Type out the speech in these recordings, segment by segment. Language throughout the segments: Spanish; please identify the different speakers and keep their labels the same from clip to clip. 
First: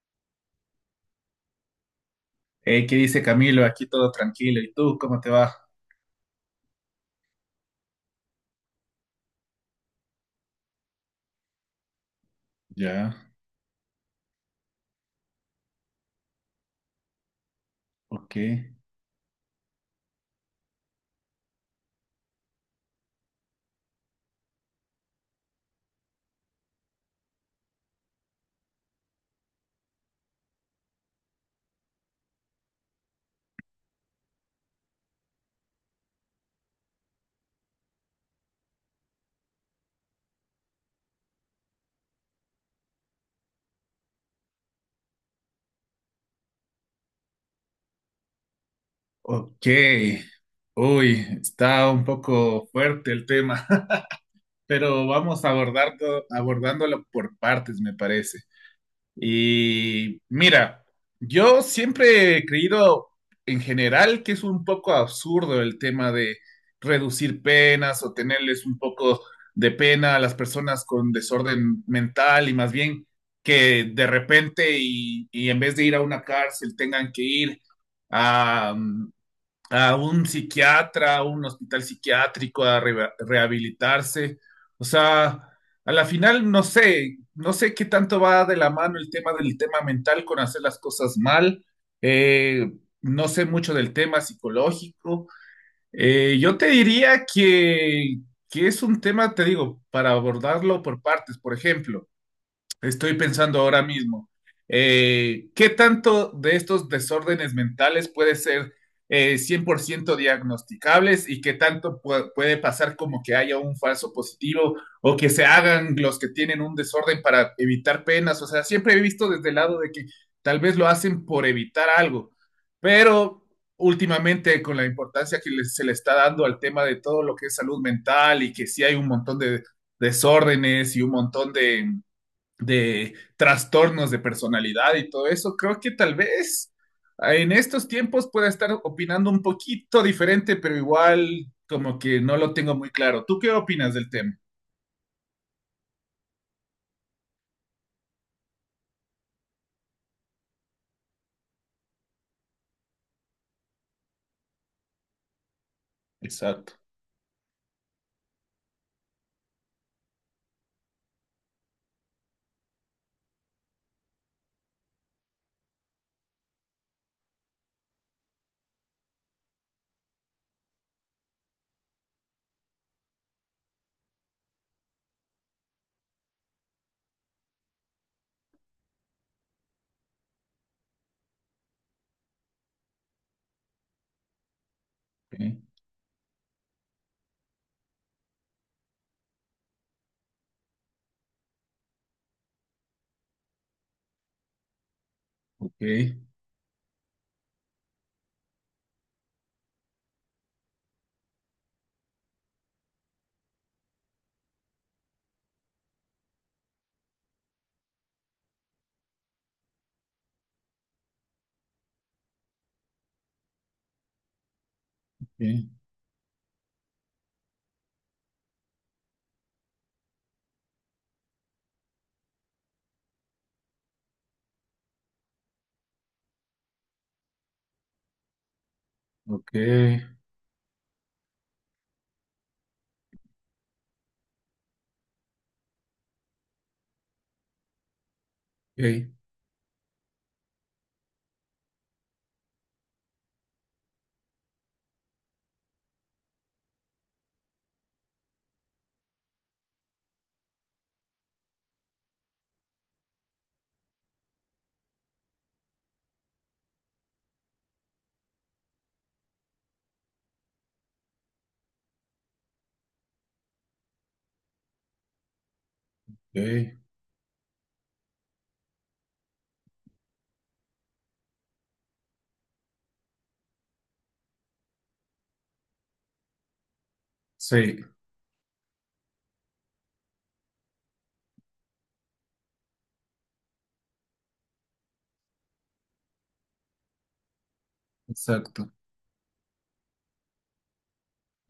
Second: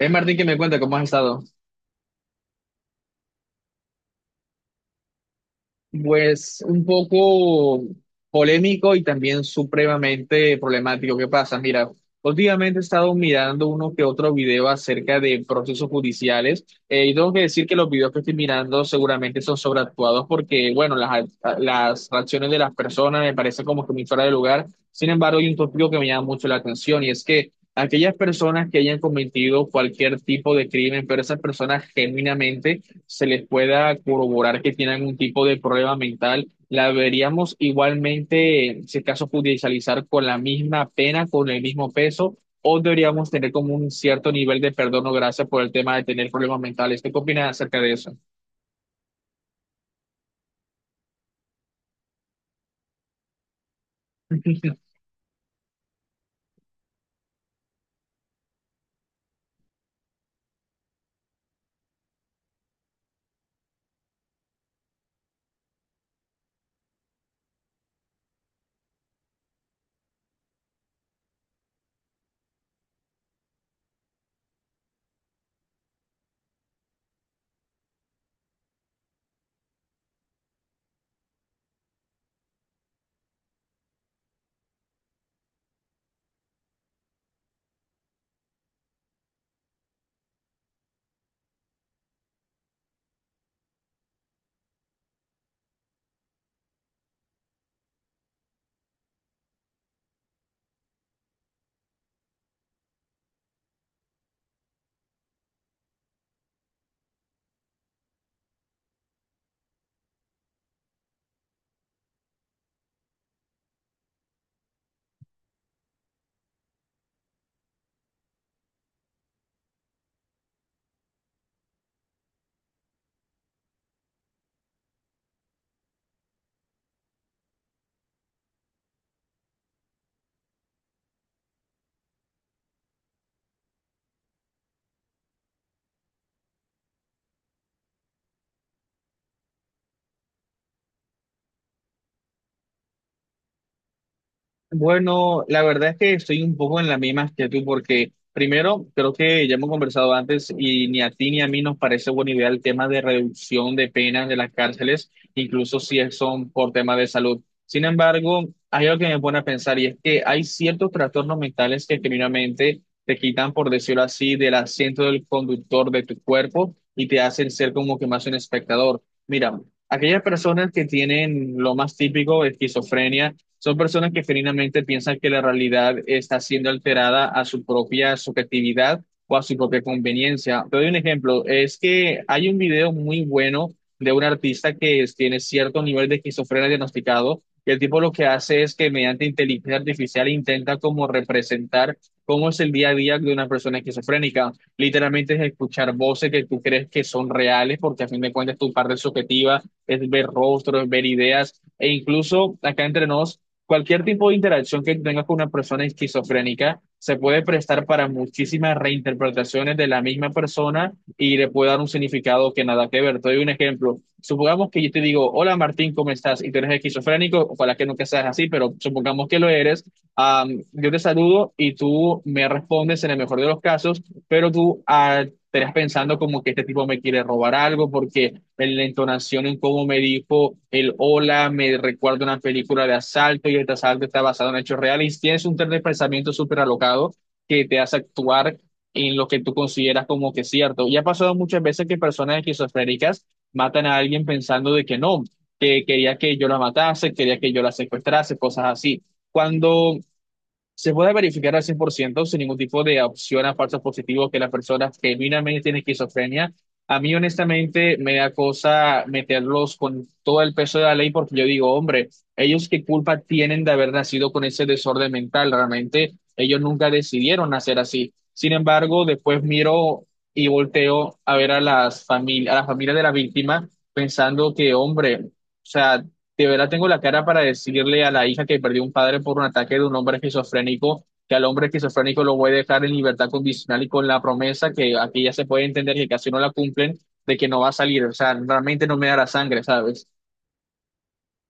Speaker 1: Martín, que me cuenta cómo has estado.
Speaker 2: Hey, ¿qué dice Camilo? Aquí todo tranquilo. ¿Y tú cómo te va?
Speaker 1: Pues un poco polémico y también supremamente problemático. ¿Qué pasa? Mira, últimamente he estado
Speaker 2: Ya,
Speaker 1: mirando uno que otro video acerca de procesos judiciales, y tengo que decir que los videos que estoy
Speaker 2: ok.
Speaker 1: mirando seguramente son sobreactuados porque, bueno, las reacciones de las personas me parecen como que muy fuera de lugar. Sin embargo, hay un tópico que me llama mucho la atención y es que aquellas personas que hayan cometido cualquier tipo de crimen, pero esas personas genuinamente se les pueda corroborar que tiene algún tipo de problema mental, la deberíamos igualmente, si es caso, judicializar con la misma pena, con el mismo peso, o deberíamos tener como un cierto nivel de perdón o gracia por el tema de tener problemas mentales. ¿Tú? ¿Qué opinas acerca de eso?
Speaker 2: Ok. Uy, está un poco fuerte el tema, pero vamos a abordarlo, abordándolo por partes, me parece. Y mira, yo siempre he creído en general que es un poco absurdo el tema de reducir penas o tenerles un poco de pena a las personas con desorden mental y más bien que de repente y en vez de ir a una cárcel tengan que ir a, mm, a un psiquiatra, a un hospital psiquiátrico, a rehabilitarse. O sea, a la final no sé qué tanto va de la mano el tema mental con hacer las cosas mal. Eh, no sé mucho del tema psicológico. Yo te diría que es un tema, te digo, para abordarlo por partes. Por ejemplo, estoy pensando ahora mismo, ¿qué tanto de estos desórdenes mentales puede ser 100% diagnosticables y qué tanto puede pasar como que haya un falso positivo o que se hagan los que tienen un desorden para evitar penas? O sea, siempre he visto desde el lado de que tal vez lo hacen por evitar algo, pero últimamente con la importancia que se le está dando al tema de todo lo que es salud mental y que sí hay un montón de desórdenes y un montón de trastornos de personalidad y todo eso, creo que tal vez en estos tiempos pueda estar opinando un poquito diferente, pero igual como que no lo tengo muy claro. ¿Tú qué opinas del tema?
Speaker 1: Bueno, la verdad es que estoy un poco en la misma que tú, porque primero, creo que ya hemos conversado antes y ni a ti ni a mí nos parece buena idea el tema de reducción de penas de las cárceles, incluso si es- son por
Speaker 2: Exacto.
Speaker 1: temas de salud. Sin embargo, hay algo que me pone a pensar y es que hay ciertos trastornos mentales que genuinamente te quitan, por decirlo así, del asiento del conductor de tu cuerpo y te hacen ser como que más un espectador. Mira, aquellas personas que tienen lo más típico, esquizofrenia, son personas que genuinamente piensan que la realidad está siendo alterada a su propia subjetividad o a su propia conveniencia. Te doy un ejemplo, es que hay un video muy bueno de un artista tiene
Speaker 2: Ok,
Speaker 1: cierto nivel de esquizofrenia diagnosticado, y el tipo lo que hace es que mediante inteligencia artificial intenta como representar cómo es el día a día de una persona esquizofrénica. Literalmente es
Speaker 2: ok,
Speaker 1: escuchar voces que tú crees que son reales, porque a fin de cuentas tu parte subjetiva es ver rostros, ver ideas, e incluso acá entre nos. Cualquier tipo de interacción que tengas con una persona esquizofrénica se puede prestar para muchísimas reinterpretaciones de la misma persona y le puede dar un significado que nada que ver. Te doy un ejemplo. Supongamos que yo te digo, hola Martín, ¿cómo estás? Y tú eres esquizofrénico, ojalá que nunca seas así, pero supongamos que lo eres. Yo te saludo y tú me respondes en el mejor de los casos, pero tú, estarás pensando como que este tipo me quiere robar algo porque en la entonación
Speaker 2: ok,
Speaker 1: en cómo me dijo el hola, me recuerda una película de asalto y este asalto está basado en hechos reales. Tienes un tren de pensamiento súper alocado que te hace actuar
Speaker 2: ok,
Speaker 1: en lo que tú consideras como que es cierto. Y ha pasado muchas veces que personas esquizofrénicas matan a alguien pensando de que no, que quería que yo la matase, quería que yo la secuestrase, cosas así. Cuando se puede verificar al 100% sin ningún tipo de opción a falsos positivos que la persona genuinamente tiene esquizofrenia. A mí, honestamente, me da cosa meterlos con todo el peso de la ley porque yo digo, hombre, ellos qué culpa tienen de haber nacido con ese desorden mental. Realmente, ellos
Speaker 2: ok.
Speaker 1: nunca decidieron nacer así. Sin embargo, después miro y volteo a ver a las familias, a la familia de la víctima pensando que, hombre, o sea, de verdad tengo la cara para
Speaker 2: Sí,
Speaker 1: decirle a la hija que perdió un padre por un ataque de un hombre esquizofrénico, que al hombre esquizofrénico lo voy a dejar en libertad condicional y con la promesa que aquí ya se puede entender que casi no la cumplen, de que no va a salir. O sea,
Speaker 2: exacto.
Speaker 1: realmente no me da la sangre, ¿sabes?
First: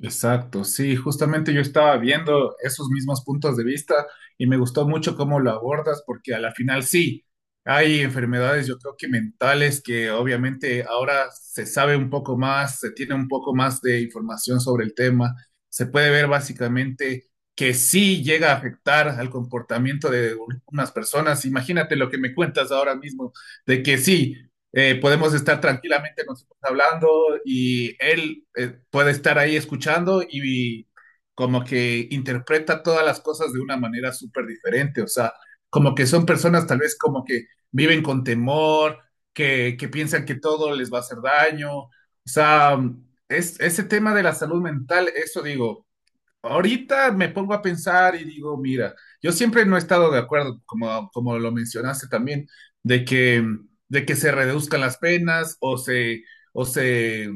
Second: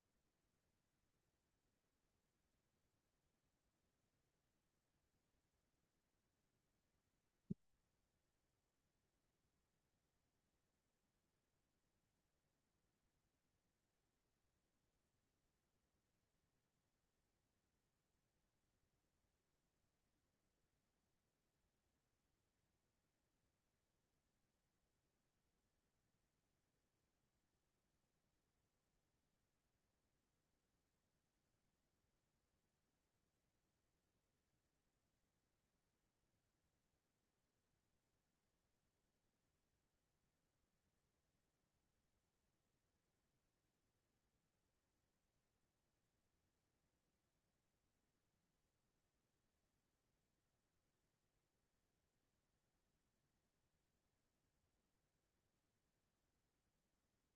Speaker 2: Exacto, sí, justamente yo estaba viendo esos mismos puntos de vista y me gustó mucho cómo lo abordas porque a la final sí, hay enfermedades yo creo que mentales que obviamente ahora se sabe un poco más, se tiene un poco más de información sobre el tema, se puede ver básicamente que sí llega a afectar al comportamiento de unas personas. Imagínate lo que me cuentas ahora mismo, de que sí podemos estar tranquilamente nosotros hablando y él puede estar ahí escuchando y como que interpreta todas las cosas de una manera súper diferente, o sea, como que son personas tal vez como que viven con temor, que piensan que todo les va a hacer daño, o sea, ese tema de la salud mental, eso digo. Ahorita me pongo a pensar y digo, mira, yo siempre no he estado de acuerdo, como, como lo mencionaste también, de que, de que se reduzcan las penas o se, o se,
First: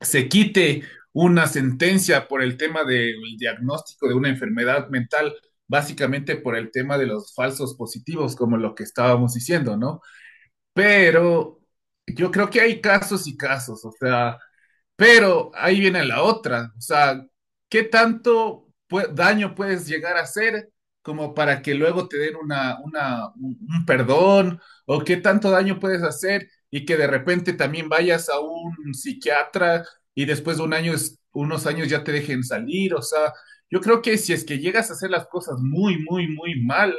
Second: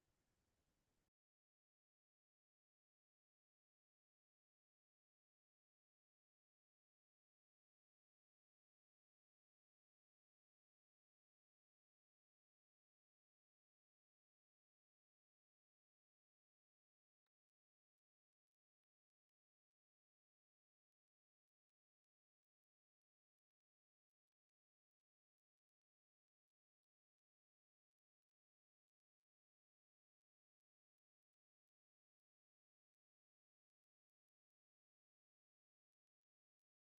Speaker 2: se quite una sentencia por el tema del diagnóstico de una enfermedad mental, básicamente por el tema de los falsos positivos, como lo que estábamos diciendo, ¿no? Pero yo creo que hay casos y casos, o sea, pero ahí viene la otra, o sea, ¿qué tanto daño puedes llegar a hacer como para que luego te den un perdón? ¿O qué tanto daño puedes hacer y que de repente también vayas a un psiquiatra y después de un año, unos años ya te dejen salir? O sea, yo creo que si es que llegas a hacer las cosas muy, muy, muy mal,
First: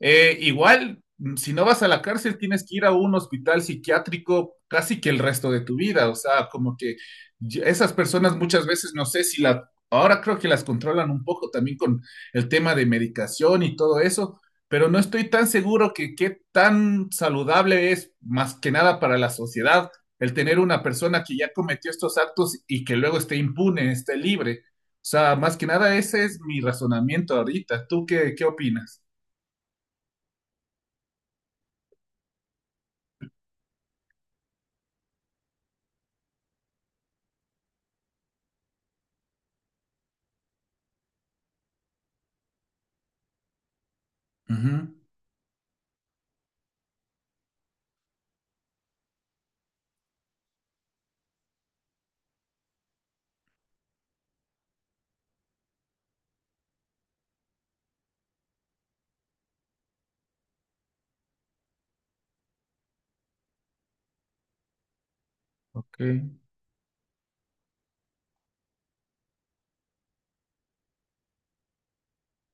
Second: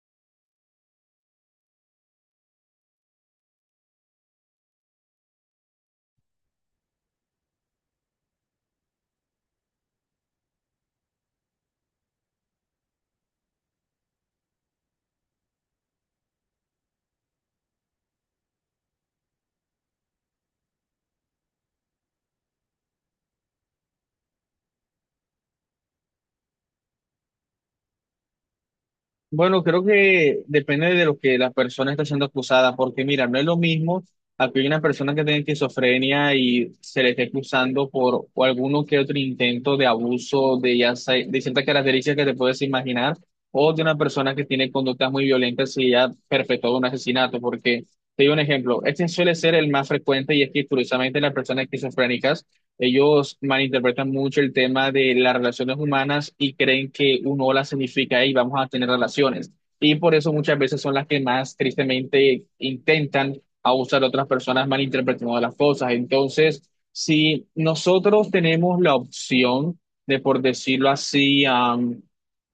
Speaker 2: igual, si no vas a la cárcel, tienes que ir a un hospital psiquiátrico casi que el resto de tu vida, o sea, como que y esas personas muchas veces no sé si la, ahora creo que las controlan un poco también con el tema de medicación y todo eso, pero no estoy tan seguro que qué tan saludable es más que nada para la sociedad el tener una persona que ya cometió estos actos y que luego esté impune, esté libre. O sea, más que nada ese es mi razonamiento ahorita. ¿Tú qué opinas?
Speaker 1: Bueno, creo que depende de lo que la persona está siendo acusada, porque mira, no es lo mismo a que una persona que tenga esquizofrenia y se le esté acusando por o alguno que otro intento de abuso de ciertas características que te puedes imaginar, o de una persona que tiene
Speaker 2: Ujú.
Speaker 1: conductas muy violentas y ya perpetró un asesinato, porque te doy un ejemplo, este suele ser el más frecuente y es que curiosamente las personas esquizofrénicas ellos malinterpretan mucho el tema de las relaciones humanas y creen que un hola significa, y vamos a tener relaciones. Y por eso muchas veces son las que más tristemente intentan abusar a otras personas malinterpretando las cosas.
Speaker 2: Ok,
Speaker 1: Entonces, si nosotros tenemos la opción de, por decirlo así,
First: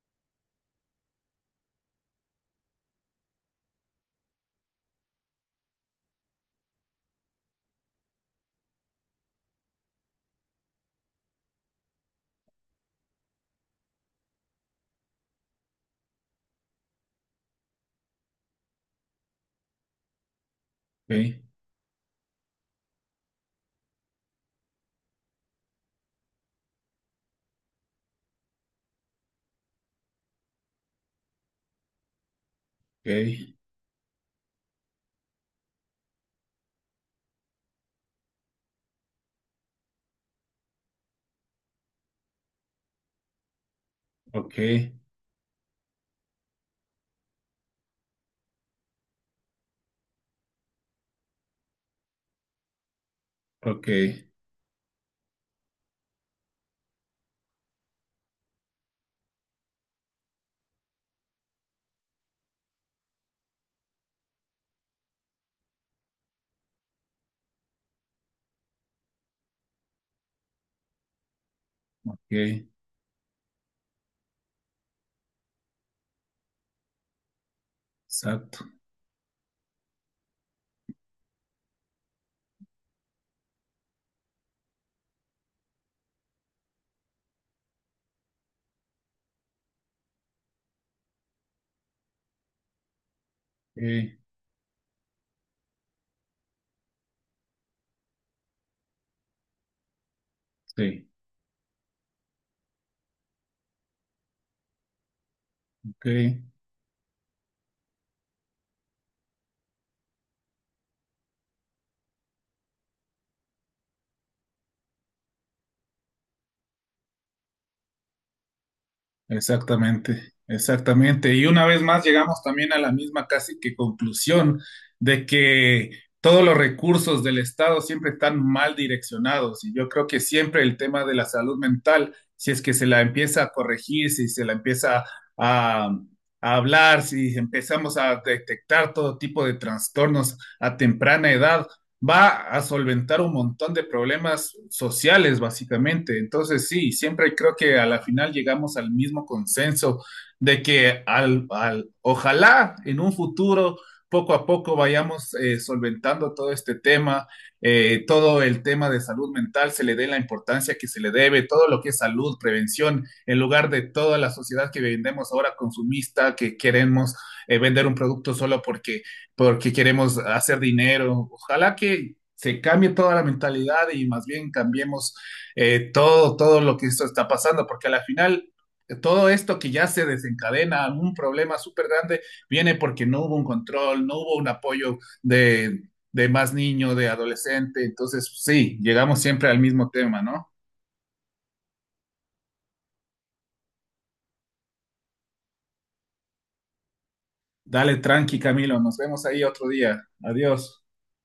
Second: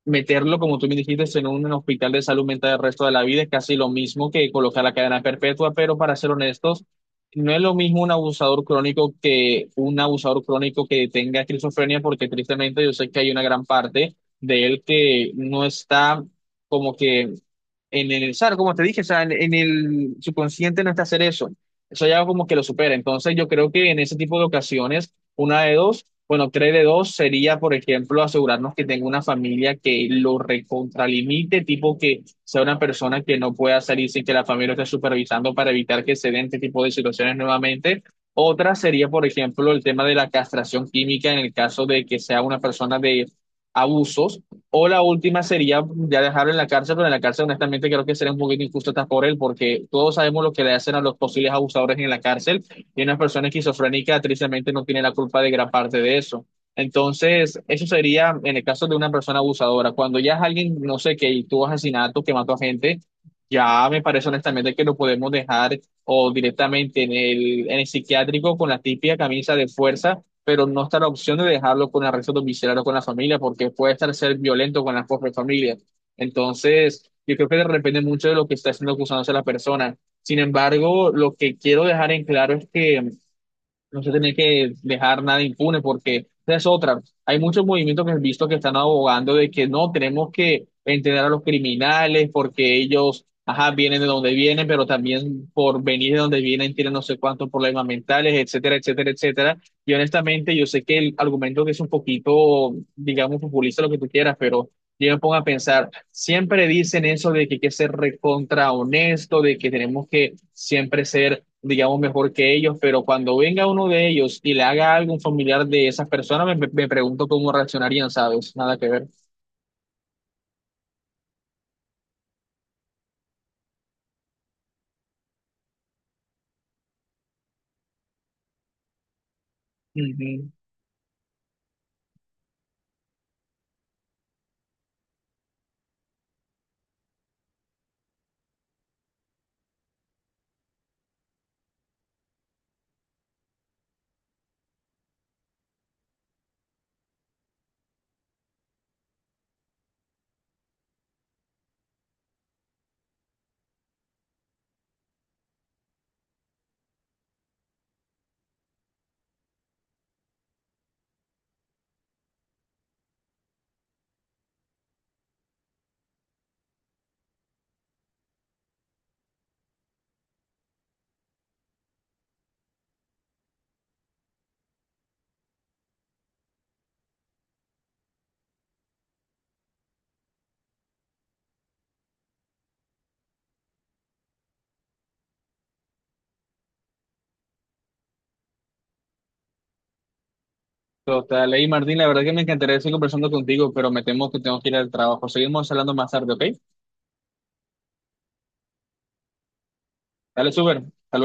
Speaker 1: meterlo, como tú me dijiste, en un hospital de salud mental el resto de la vida, es casi lo mismo que colocar la cadena perpetua, pero para ser honestos, no es lo mismo un abusador crónico que un abusador crónico que tenga esquizofrenia, porque tristemente yo sé que hay una gran parte de él que no está como que en el, ¿sabes? Como te dije, o sea, en el subconsciente no está hacer
Speaker 2: ok,
Speaker 1: eso. Eso ya como que lo supera. Entonces, yo creo que en ese tipo de ocasiones, una de dos, bueno, tres de dos sería, por ejemplo, asegurarnos que tenga una familia que lo recontralimite, tipo que sea una persona que no pueda salir sin que la familia lo esté supervisando para evitar que se den este tipo de situaciones nuevamente. Otra sería, por ejemplo, el tema de la castración química en el caso de que sea una persona de abusos
Speaker 2: ok, ok,
Speaker 1: o la última sería ya dejarlo en la cárcel, pero en la cárcel honestamente creo que sería un poquito injusto hasta por él, porque todos sabemos lo que le hacen a los posibles abusadores en la cárcel y una persona
Speaker 2: ok,
Speaker 1: esquizofrénica tristemente no tiene la culpa de gran parte de eso. Entonces, eso sería en el caso de una persona abusadora. Cuando ya es alguien, no sé, que tuvo asesinato, que mató a gente, ya me parece honestamente que lo podemos dejar o directamente en en el psiquiátrico con la típica camisa de fuerza, pero no está la opción de dejarlo con arresto
Speaker 2: ok,
Speaker 1: domiciliario con la familia, porque puede estar ser violento con la propia familia. Entonces, yo creo que depende mucho de lo que
Speaker 2: exacto,
Speaker 1: está siendo acusándose la persona. Sin embargo, lo que quiero dejar en claro es que no se tiene que dejar nada impune porque esa es otra. Hay muchos movimientos que he visto que están abogando de que no tenemos que entender a los criminales porque ellos, ajá, vienen de
Speaker 2: ok,
Speaker 1: donde vienen, pero también por venir de donde vienen tienen no sé cuántos problemas mentales, etcétera, etcétera, etcétera. Y honestamente, yo sé que
Speaker 2: sí,
Speaker 1: el argumento que es un poquito, digamos, populista, lo que tú quieras, pero yo me pongo a pensar,
Speaker 2: ok.
Speaker 1: siempre dicen eso de que hay que ser recontra honesto, de que tenemos que siempre ser digamos, mejor que ellos, pero cuando venga uno de ellos y le haga algo a un familiar de esas personas, me pregunto cómo reaccionarían, ¿sabes? Nada que ver.
Speaker 2: Exactamente, exactamente. Y una vez más llegamos también a la misma casi que conclusión de que todos los recursos del Estado siempre están mal direccionados. Y yo creo que
Speaker 1: Ujú.
Speaker 2: siempre el tema de la salud mental, si es que se la empieza a corregir, si se la empieza a, a hablar, si empezamos a detectar todo tipo de trastornos a temprana edad, va a solventar un montón de problemas sociales, básicamente. Entonces, sí, siempre creo que a la final llegamos al mismo consenso de que ojalá en un futuro, poco a poco, vayamos solventando todo este tema, todo el tema de salud mental, se le dé la importancia que se le debe, todo lo que es salud, prevención, en lugar de toda la sociedad que vendemos ahora consumista, que queremos vender un producto solo porque queremos hacer dinero. Ojalá que se cambie toda la mentalidad y más bien cambiemos todo lo que esto está pasando, porque al final todo esto que ya se desencadena, un problema súper grande, viene porque no hubo un control, no hubo un apoyo de más niño, de adolescente. Entonces, sí, llegamos siempre al mismo tema, ¿no?
Speaker 1: Total, ey, Martín, la verdad que me encantaría seguir conversando contigo, pero me temo que tengo que ir al trabajo. Seguimos hablando más tarde, ¿ok?
Speaker 2: Dale tranqui, Camilo. Nos vemos ahí otro día.
Speaker 1: Dale, súper.
Speaker 2: Adiós.
Speaker 1: Hasta